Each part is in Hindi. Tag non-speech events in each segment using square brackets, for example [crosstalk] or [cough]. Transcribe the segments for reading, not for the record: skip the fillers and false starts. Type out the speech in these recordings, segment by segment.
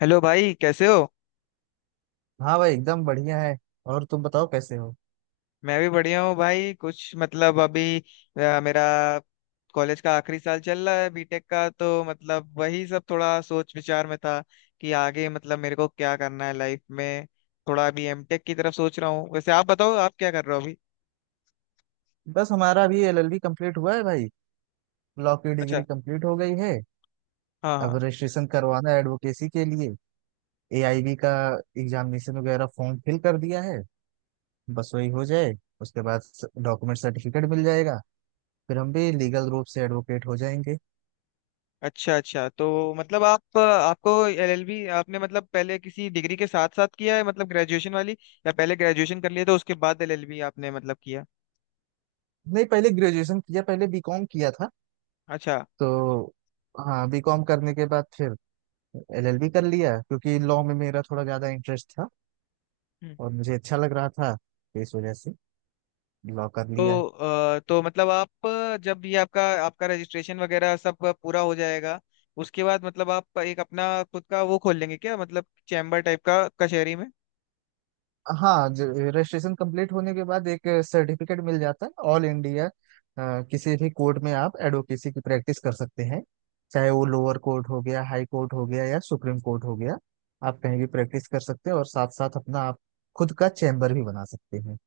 हेलो भाई, कैसे हो? हाँ भाई, एकदम बढ़िया है। और तुम बताओ कैसे हो। मैं भी बढ़िया हूँ भाई। कुछ मतलब अभी मेरा कॉलेज का आखिरी साल चल रहा है बीटेक का। तो मतलब वही सब थोड़ा सोच विचार में था कि आगे मतलब मेरे को क्या करना है लाइफ में। थोड़ा अभी एमटेक की तरफ सोच रहा हूँ। वैसे आप बताओ आप क्या कर रहे हो अभी? बस हमारा भी एलएलबी कंप्लीट हुआ है भाई। लॉ की अच्छा। डिग्री कंप्लीट हो गई है। हाँ अब हाँ। रजिस्ट्रेशन करवाना है एडवोकेसी के लिए। एआईबी का एग्जामिनेशन वगैरह फॉर्म फिल कर दिया है। बस वही हो जाए, उसके बाद डॉक्यूमेंट सर्टिफिकेट मिल जाएगा, फिर हम भी लीगल रूप से एडवोकेट हो जाएंगे। अच्छा अच्छा, तो मतलब आप आपको एलएलबी आपने मतलब पहले किसी डिग्री के साथ साथ किया है, मतलब ग्रेजुएशन वाली? या पहले ग्रेजुएशन कर लिया तो उसके बाद एलएलबी आपने मतलब किया? नहीं, पहले ग्रेजुएशन किया, पहले बीकॉम किया था अच्छा। तो। हाँ, बीकॉम करने के बाद फिर एलएलबी कर लिया, क्योंकि लॉ में मेरा थोड़ा ज्यादा इंटरेस्ट था और मुझे अच्छा लग रहा था, इस वजह से लॉक कर तो लिया है। तो मतलब आप जब ये आपका आपका रजिस्ट्रेशन वगैरह सब पूरा हो जाएगा उसके बाद मतलब आप एक अपना खुद का वो खोल लेंगे क्या, मतलब चैम्बर टाइप का कचहरी में? हाँ, रजिस्ट्रेशन कंप्लीट होने के बाद एक सर्टिफिकेट मिल जाता है, ऑल इंडिया किसी भी कोर्ट में आप एडवोकेसी की प्रैक्टिस कर सकते हैं। चाहे वो लोअर कोर्ट हो गया, हाई कोर्ट हो गया, या सुप्रीम कोर्ट हो गया, आप कहीं भी प्रैक्टिस कर सकते हैं, और साथ साथ अपना आप खुद का चैम्बर भी बना सकते हैं।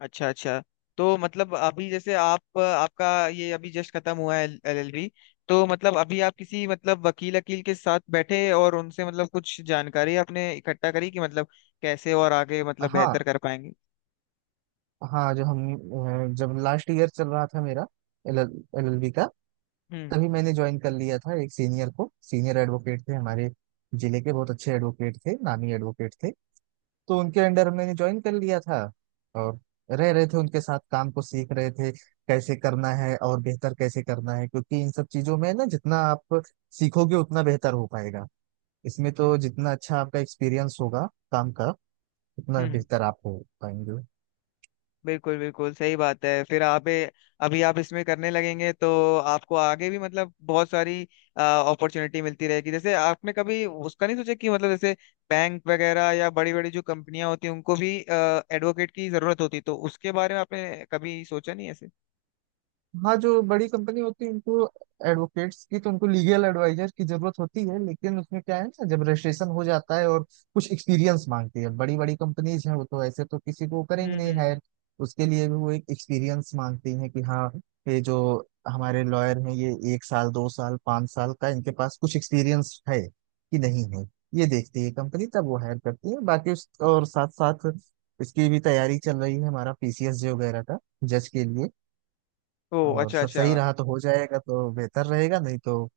अच्छा अच्छा। तो मतलब अभी जैसे आप आपका ये अभी जस्ट खत्म हुआ है एलएलबी। तो मतलब अभी आप किसी मतलब वकील वकील के साथ बैठे और उनसे मतलब कुछ जानकारी आपने इकट्ठा करी कि मतलब कैसे और आगे मतलब हाँ बेहतर कर पाएंगे? हाँ। जब लास्ट ईयर चल रहा था मेरा एल एल बी का, हम्म तभी मैंने ज्वाइन कर लिया था एक सीनियर को। सीनियर एडवोकेट थे, हमारे जिले के बहुत अच्छे एडवोकेट थे, नामी एडवोकेट थे। तो उनके अंडर मैंने ज्वाइन कर लिया था, और रह रहे थे उनके साथ, काम को सीख रहे थे कैसे करना है और बेहतर कैसे करना है। क्योंकि इन सब चीजों में ना, जितना आप सीखोगे उतना बेहतर हो पाएगा इसमें। तो जितना अच्छा आपका एक्सपीरियंस होगा काम का, उतना हम्म। बेहतर आप हो पाएंगे। बिल्कुल बिल्कुल सही बात है। फिर अभी आप इसमें करने लगेंगे तो आपको आगे भी मतलब बहुत सारी अपॉर्चुनिटी मिलती रहेगी। जैसे आपने कभी उसका नहीं सोचा कि मतलब जैसे बैंक वगैरह या बड़ी बड़ी जो कंपनियां होती हैं उनको भी एडवोकेट की जरूरत होती, तो उसके बारे में आपने कभी सोचा नहीं ऐसे? हाँ, जो बड़ी कंपनी होती है, उनको एडवोकेट्स की, तो उनको लीगल एडवाइजर की जरूरत होती है। लेकिन उसमें क्या है ना, जब रजिस्ट्रेशन हो जाता है और कुछ एक्सपीरियंस मांगती है, बड़ी बड़ी कंपनीज हैं वो, तो ऐसे तो किसी को करेंगे नहीं हम्म। हायर। उसके लिए भी वो एक एक्सपीरियंस मांगती हैं कि हाँ, ये जो हमारे लॉयर हैं, ये 1 साल, 2 साल, 5 साल का इनके पास कुछ एक्सपीरियंस है कि नहीं है। ये देखती है कंपनी, तब वो हायर करती है। बाकी उस, और साथ साथ इसकी भी तैयारी चल रही है हमारा, पीसीएस जे वगैरह का, जज के लिए। ओ और अच्छा सब अच्छा। सही रहा तो हो जाएगा, तो बेहतर रहेगा, नहीं तो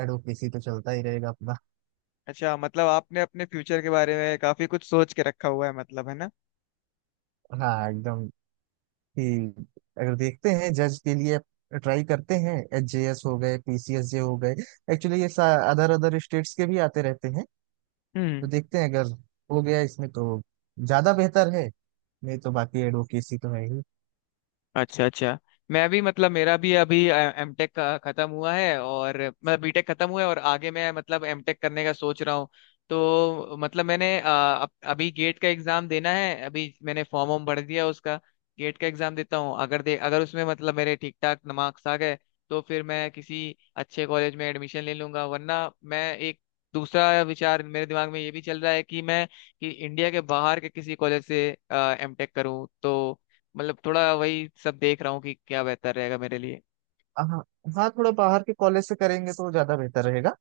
एडवोकेसी तो चलता ही रहेगा अपना। अच्छा, मतलब आपने अपने फ्यूचर के बारे में काफी कुछ सोच के रखा हुआ है, मतलब है ना? हाँ एकदम। कि अगर देखते हैं जज के लिए, ट्राई करते हैं, एच जे एस हो गए, पी सी एस जे हो गए। एक्चुअली ये अदर अदर स्टेट्स के भी आते रहते हैं। तो हम्म। देखते हैं, अगर हो गया इसमें तो ज्यादा बेहतर है, नहीं तो बाकी एडवोकेसी तो है ही। अच्छा अच्छा। मैं भी मतलब मेरा भी अभी एम टेक का खत्म हुआ है, और मतलब बीटेक खत्म हुआ है, और आगे मैं मतलब एम टेक करने का सोच रहा हूँ। तो मतलब मैंने अभी गेट का एग्जाम देना है। अभी मैंने फॉर्म वॉर्म भर दिया उसका। गेट का एग्जाम देता हूँ। अगर उसमें मतलब मेरे ठीक ठाक मार्क्स आ गए तो फिर मैं किसी अच्छे कॉलेज में एडमिशन ले लूंगा, वरना मैं एक दूसरा विचार मेरे दिमाग में ये भी चल रहा है कि इंडिया के बाहर के किसी कॉलेज से एम टेक करूँ। तो मतलब थोड़ा वही सब देख रहा हूँ कि क्या बेहतर रहेगा मेरे लिए। हाँ हाँ, थोड़ा बाहर के कॉलेज से करेंगे तो ज्यादा बेहतर रहेगा,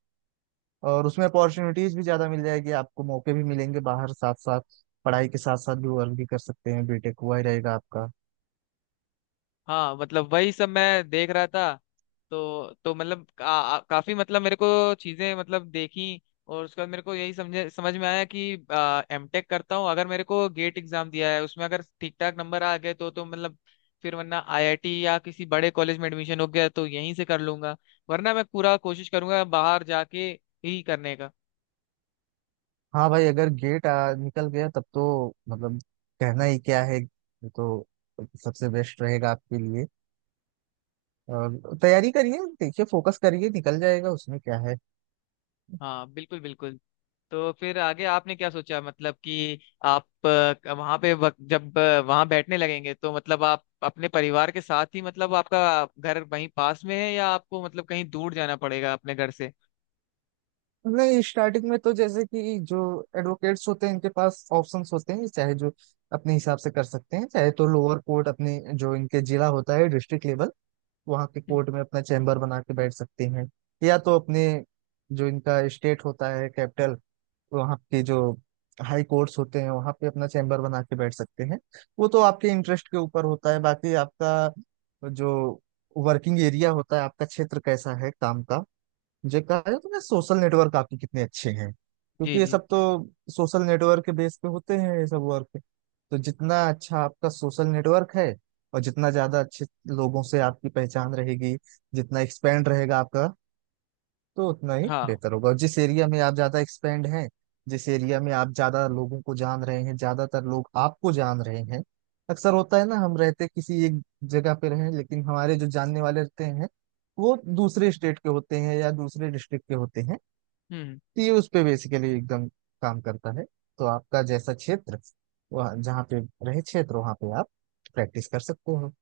और उसमें अपॉर्चुनिटीज भी ज्यादा मिल जाएगी आपको, मौके भी मिलेंगे बाहर। साथ साथ पढ़ाई के साथ साथ भी वर्क भी कर सकते हैं, बीटेक हुआ ही रहेगा आपका। हाँ मतलब वही सब मैं देख रहा था। तो मतलब काफी मतलब मेरे को चीजें मतलब देखी। और उसके बाद मेरे को यही समझ में आया कि एमटेक करता हूँ। अगर मेरे को गेट एग्जाम दिया है उसमें अगर ठीक ठाक नंबर आ गए तो मतलब फिर, वरना आईआईटी या किसी बड़े कॉलेज में एडमिशन हो गया तो यहीं से कर लूंगा, वरना मैं पूरा कोशिश करूंगा बाहर जाके ही करने का। हाँ भाई, अगर गेट निकल गया, तब तो मतलब कहना ही क्या है, ये तो सबसे बेस्ट रहेगा आपके लिए। और तैयारी करिए, देखिए, फोकस करिए, निकल जाएगा उसमें, क्या है। हाँ, बिल्कुल बिल्कुल। तो फिर आगे आपने क्या सोचा मतलब कि आप जब वहां बैठने लगेंगे तो मतलब आप अपने परिवार के साथ ही, मतलब आपका घर वहीं पास में है, या आपको मतलब कहीं दूर जाना पड़ेगा अपने घर से? नहीं, स्टार्टिंग में तो जैसे कि जो एडवोकेट्स होते हैं, इनके पास ऑप्शंस होते हैं, चाहे जो अपने हिसाब से कर सकते हैं। चाहे तो लोअर कोर्ट, अपने जो इनके जिला होता है, डिस्ट्रिक्ट लेवल, वहाँ के हम्म। कोर्ट में अपना चैम्बर बना के बैठ सकती हैं। या तो अपने जो इनका स्टेट होता है, कैपिटल, वहाँ के जो हाई कोर्ट्स होते हैं, वहाँ पे अपना चैम्बर बना के बैठ सकते हैं। वो तो आपके इंटरेस्ट के ऊपर होता है। बाकी आपका जो वर्किंग एरिया होता है, आपका क्षेत्र कैसा है काम का, मुझे कहा जाए तो ना, सोशल नेटवर्क आपके कितने अच्छे हैं, जी क्योंकि ये जी। सब तो सोशल नेटवर्क के बेस पे होते हैं ये सब वर्क। तो जितना अच्छा आपका सोशल नेटवर्क है, और जितना ज्यादा अच्छे लोगों से आपकी पहचान रहेगी, जितना एक्सपेंड रहेगा आपका, तो उतना ही हाँ। बेहतर होगा। और जिस एरिया में आप ज्यादा एक्सपेंड हैं, जिस एरिया में आप ज्यादा लोगों को जान रहे हैं, ज्यादातर लोग आपको जान रहे हैं। अक्सर होता है ना, हम रहते किसी एक जगह पे रहे, लेकिन हमारे जो जानने वाले रहते हैं, वो दूसरे स्टेट के होते हैं या दूसरे डिस्ट्रिक्ट के होते हैं। हम्म। तो ये उस पे बेसिकली एकदम काम करता है। तो आपका जैसा क्षेत्र, वह जहाँ पे रहे क्षेत्र, वहां पे आप प्रैक्टिस कर सकते हो।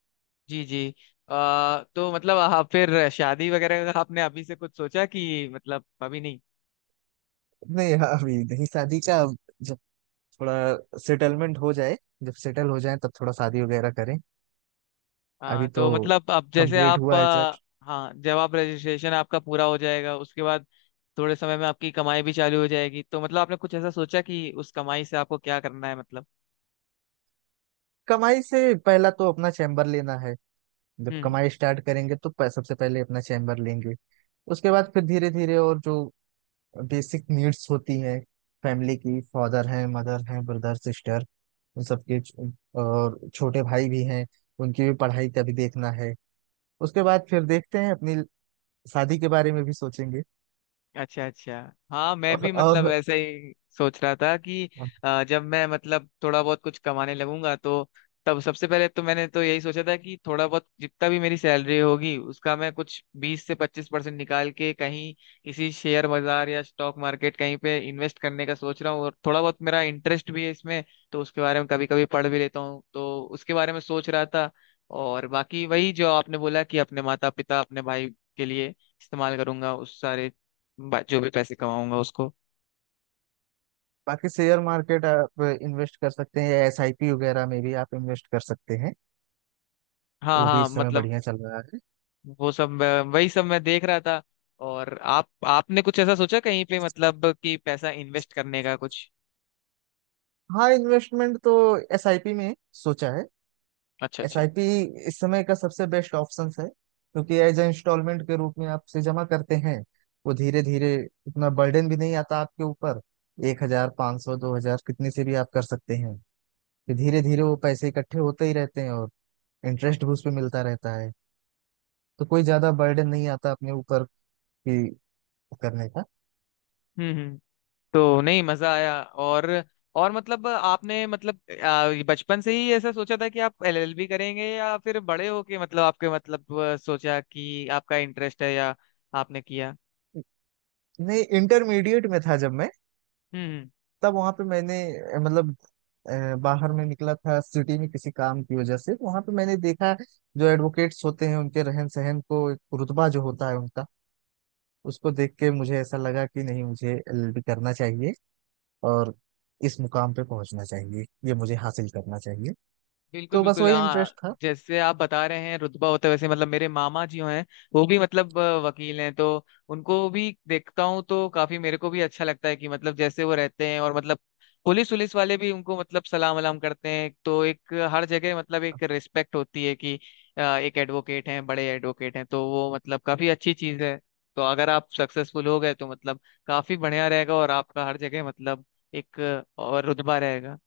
जी जी। तो मतलब आप फिर शादी वगैरह का आपने अभी से कुछ सोचा कि मतलब अभी नहीं? नहीं, अभी नहीं शादी का। थोड़ा सेटलमेंट हो जाए, जब सेटल हो जाए तब थोड़ा शादी वगैरह करें। हाँ, अभी तो तो मतलब अब जैसे कंप्लीट आप हुआ है अ, जस्ट। हाँ, जब आप रजिस्ट्रेशन आपका पूरा हो जाएगा उसके बाद थोड़े समय में आपकी कमाई भी चालू हो जाएगी, तो मतलब आपने कुछ ऐसा सोचा कि उस कमाई से आपको क्या करना है मतलब? कमाई से पहला तो अपना चैम्बर लेना है। जब हम्म। कमाई स्टार्ट करेंगे तो सबसे पहले अपना चैम्बर लेंगे। उसके बाद फिर धीरे धीरे, और जो बेसिक नीड्स होती हैं, फैमिली की, फादर हैं, मदर हैं, ब्रदर सिस्टर, उन सबके और छोटे भाई भी हैं, उनकी भी पढ़ाई का भी देखना है। उसके बाद फिर देखते हैं, अपनी शादी के बारे में भी सोचेंगे। अच्छा अच्छा। हाँ, मैं और, भी मतलब और ऐसे ही सोच रहा था कि जब मैं मतलब थोड़ा बहुत कुछ कमाने लगूंगा तो तब सबसे पहले तो मैंने तो यही सोचा था कि थोड़ा बहुत जितना भी मेरी सैलरी होगी, उसका मैं कुछ 20 से 25% निकाल के कहीं किसी शेयर बाजार या स्टॉक मार्केट कहीं पे इन्वेस्ट करने का सोच रहा हूँ, और थोड़ा बहुत मेरा इंटरेस्ट भी है इसमें। तो उसके बारे में कभी कभी पढ़ भी लेता हूँ, तो उसके बारे में सोच रहा था। और बाकी वही जो आपने बोला कि अपने माता पिता अपने भाई के लिए इस्तेमाल करूंगा उस सारे जो भी पैसे कमाऊंगा उसको। बाकी शेयर मार्केट आप इन्वेस्ट कर सकते हैं, एसआईपी वगैरह में भी आप इन्वेस्ट कर सकते हैं, हाँ वो भी हाँ, इस समय मतलब बढ़िया चल रहा है। वही सब मैं देख रहा था। और आप आपने कुछ ऐसा सोचा कहीं पे मतलब कि पैसा इन्वेस्ट करने का कुछ? हाँ, इन्वेस्टमेंट तो एसआईपी में सोचा है। अच्छा अच्छा। एसआईपी इस समय का सबसे बेस्ट ऑप्शन है, क्योंकि एज ए इंस्टॉलमेंट के रूप में आप से जमा करते हैं वो, धीरे धीरे, इतना बर्डन भी नहीं आता आपके ऊपर। 1,000, 500, 2,000, कितने से भी आप कर सकते हैं। फिर धीरे धीरे वो पैसे इकट्ठे होते ही रहते हैं, और इंटरेस्ट भी उस पर मिलता रहता है। तो कोई ज्यादा बर्डन नहीं आता अपने ऊपर कि करने का। हम्म हम्म। तो नहीं मजा आया। और मतलब आपने मतलब बचपन से ही ऐसा सोचा था कि आप एलएलबी करेंगे, या फिर बड़े होके मतलब आपके मतलब सोचा कि आपका इंटरेस्ट है, या आपने किया? नहीं, इंटरमीडिएट में था जब मैं, हम्म हम्म। तब वहां पे मैंने, मतलब बाहर में निकला था सिटी में, किसी काम की वजह से वहां पे मैंने देखा जो एडवोकेट्स होते हैं उनके रहन सहन को, एक रुतबा जो होता है उनका, उसको देख के मुझे ऐसा लगा कि नहीं, मुझे एलएलबी करना चाहिए और इस मुकाम पे पहुंचना चाहिए, ये मुझे हासिल करना चाहिए। बिल्कुल तो बस बिल्कुल। वही हाँ, इंटरेस्ट था। जैसे आप बता रहे हैं रुतबा होता है, वैसे मतलब मेरे मामा जी हैं। वो भी मतलब वकील हैं, तो उनको भी देखता हूँ तो काफी मेरे को भी अच्छा लगता है कि मतलब जैसे वो रहते हैं, और मतलब पुलिस पुलिस वाले भी उनको मतलब सलाम वलाम करते हैं, तो एक हर जगह मतलब एक रिस्पेक्ट होती है कि एक एडवोकेट हैं बड़े एडवोकेट हैं, तो वो मतलब काफी अच्छी चीज है। तो अगर आप सक्सेसफुल हो गए तो मतलब काफी बढ़िया रहेगा और आपका हर जगह मतलब एक और रुतबा रहेगा।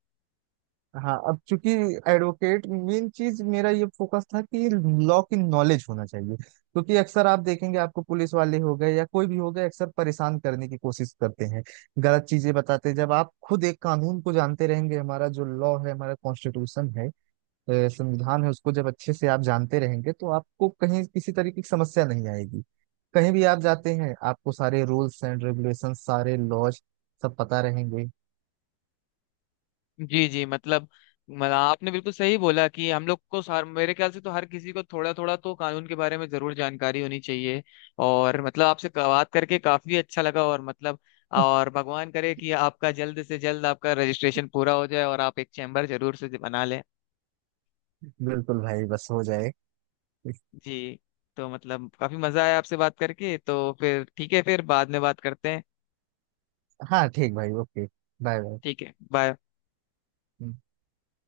हाँ, अब चूंकि एडवोकेट मेन चीज, मेरा ये फोकस था कि लॉ की नॉलेज होना चाहिए, क्योंकि अक्सर आप देखेंगे आपको, पुलिस वाले हो गए या कोई भी हो गए, अक्सर परेशान करने की कोशिश करते हैं, गलत चीजें बताते हैं। जब आप खुद एक कानून को जानते रहेंगे, हमारा जो लॉ है, हमारा कॉन्स्टिट्यूशन है, संविधान है, उसको जब अच्छे से आप जानते रहेंगे तो आपको कहीं किसी तरीके की समस्या नहीं आएगी। कहीं भी आप जाते हैं, आपको सारे रूल्स एंड रेगुलेशन, सारे लॉज सब पता रहेंगे। जी जी, मतलब आपने बिल्कुल सही बोला कि हम लोग को सार मेरे ख्याल से तो हर किसी को थोड़ा थोड़ा तो कानून के बारे में जरूर जानकारी होनी चाहिए। और मतलब आपसे बात करके काफी अच्छा लगा, और मतलब [laughs] और भगवान करे कि आपका जल्द से जल्द आपका रजिस्ट्रेशन पूरा हो जाए, और आप एक चैम्बर जरूर से बना लें। बिल्कुल भाई, बस हो जाए। जी। तो मतलब काफी मजा आया आपसे बात करके। तो फिर ठीक है, फिर बाद में बात करते हैं। हाँ, ठीक भाई, ओके। Bye bye. ठीक है, बाय।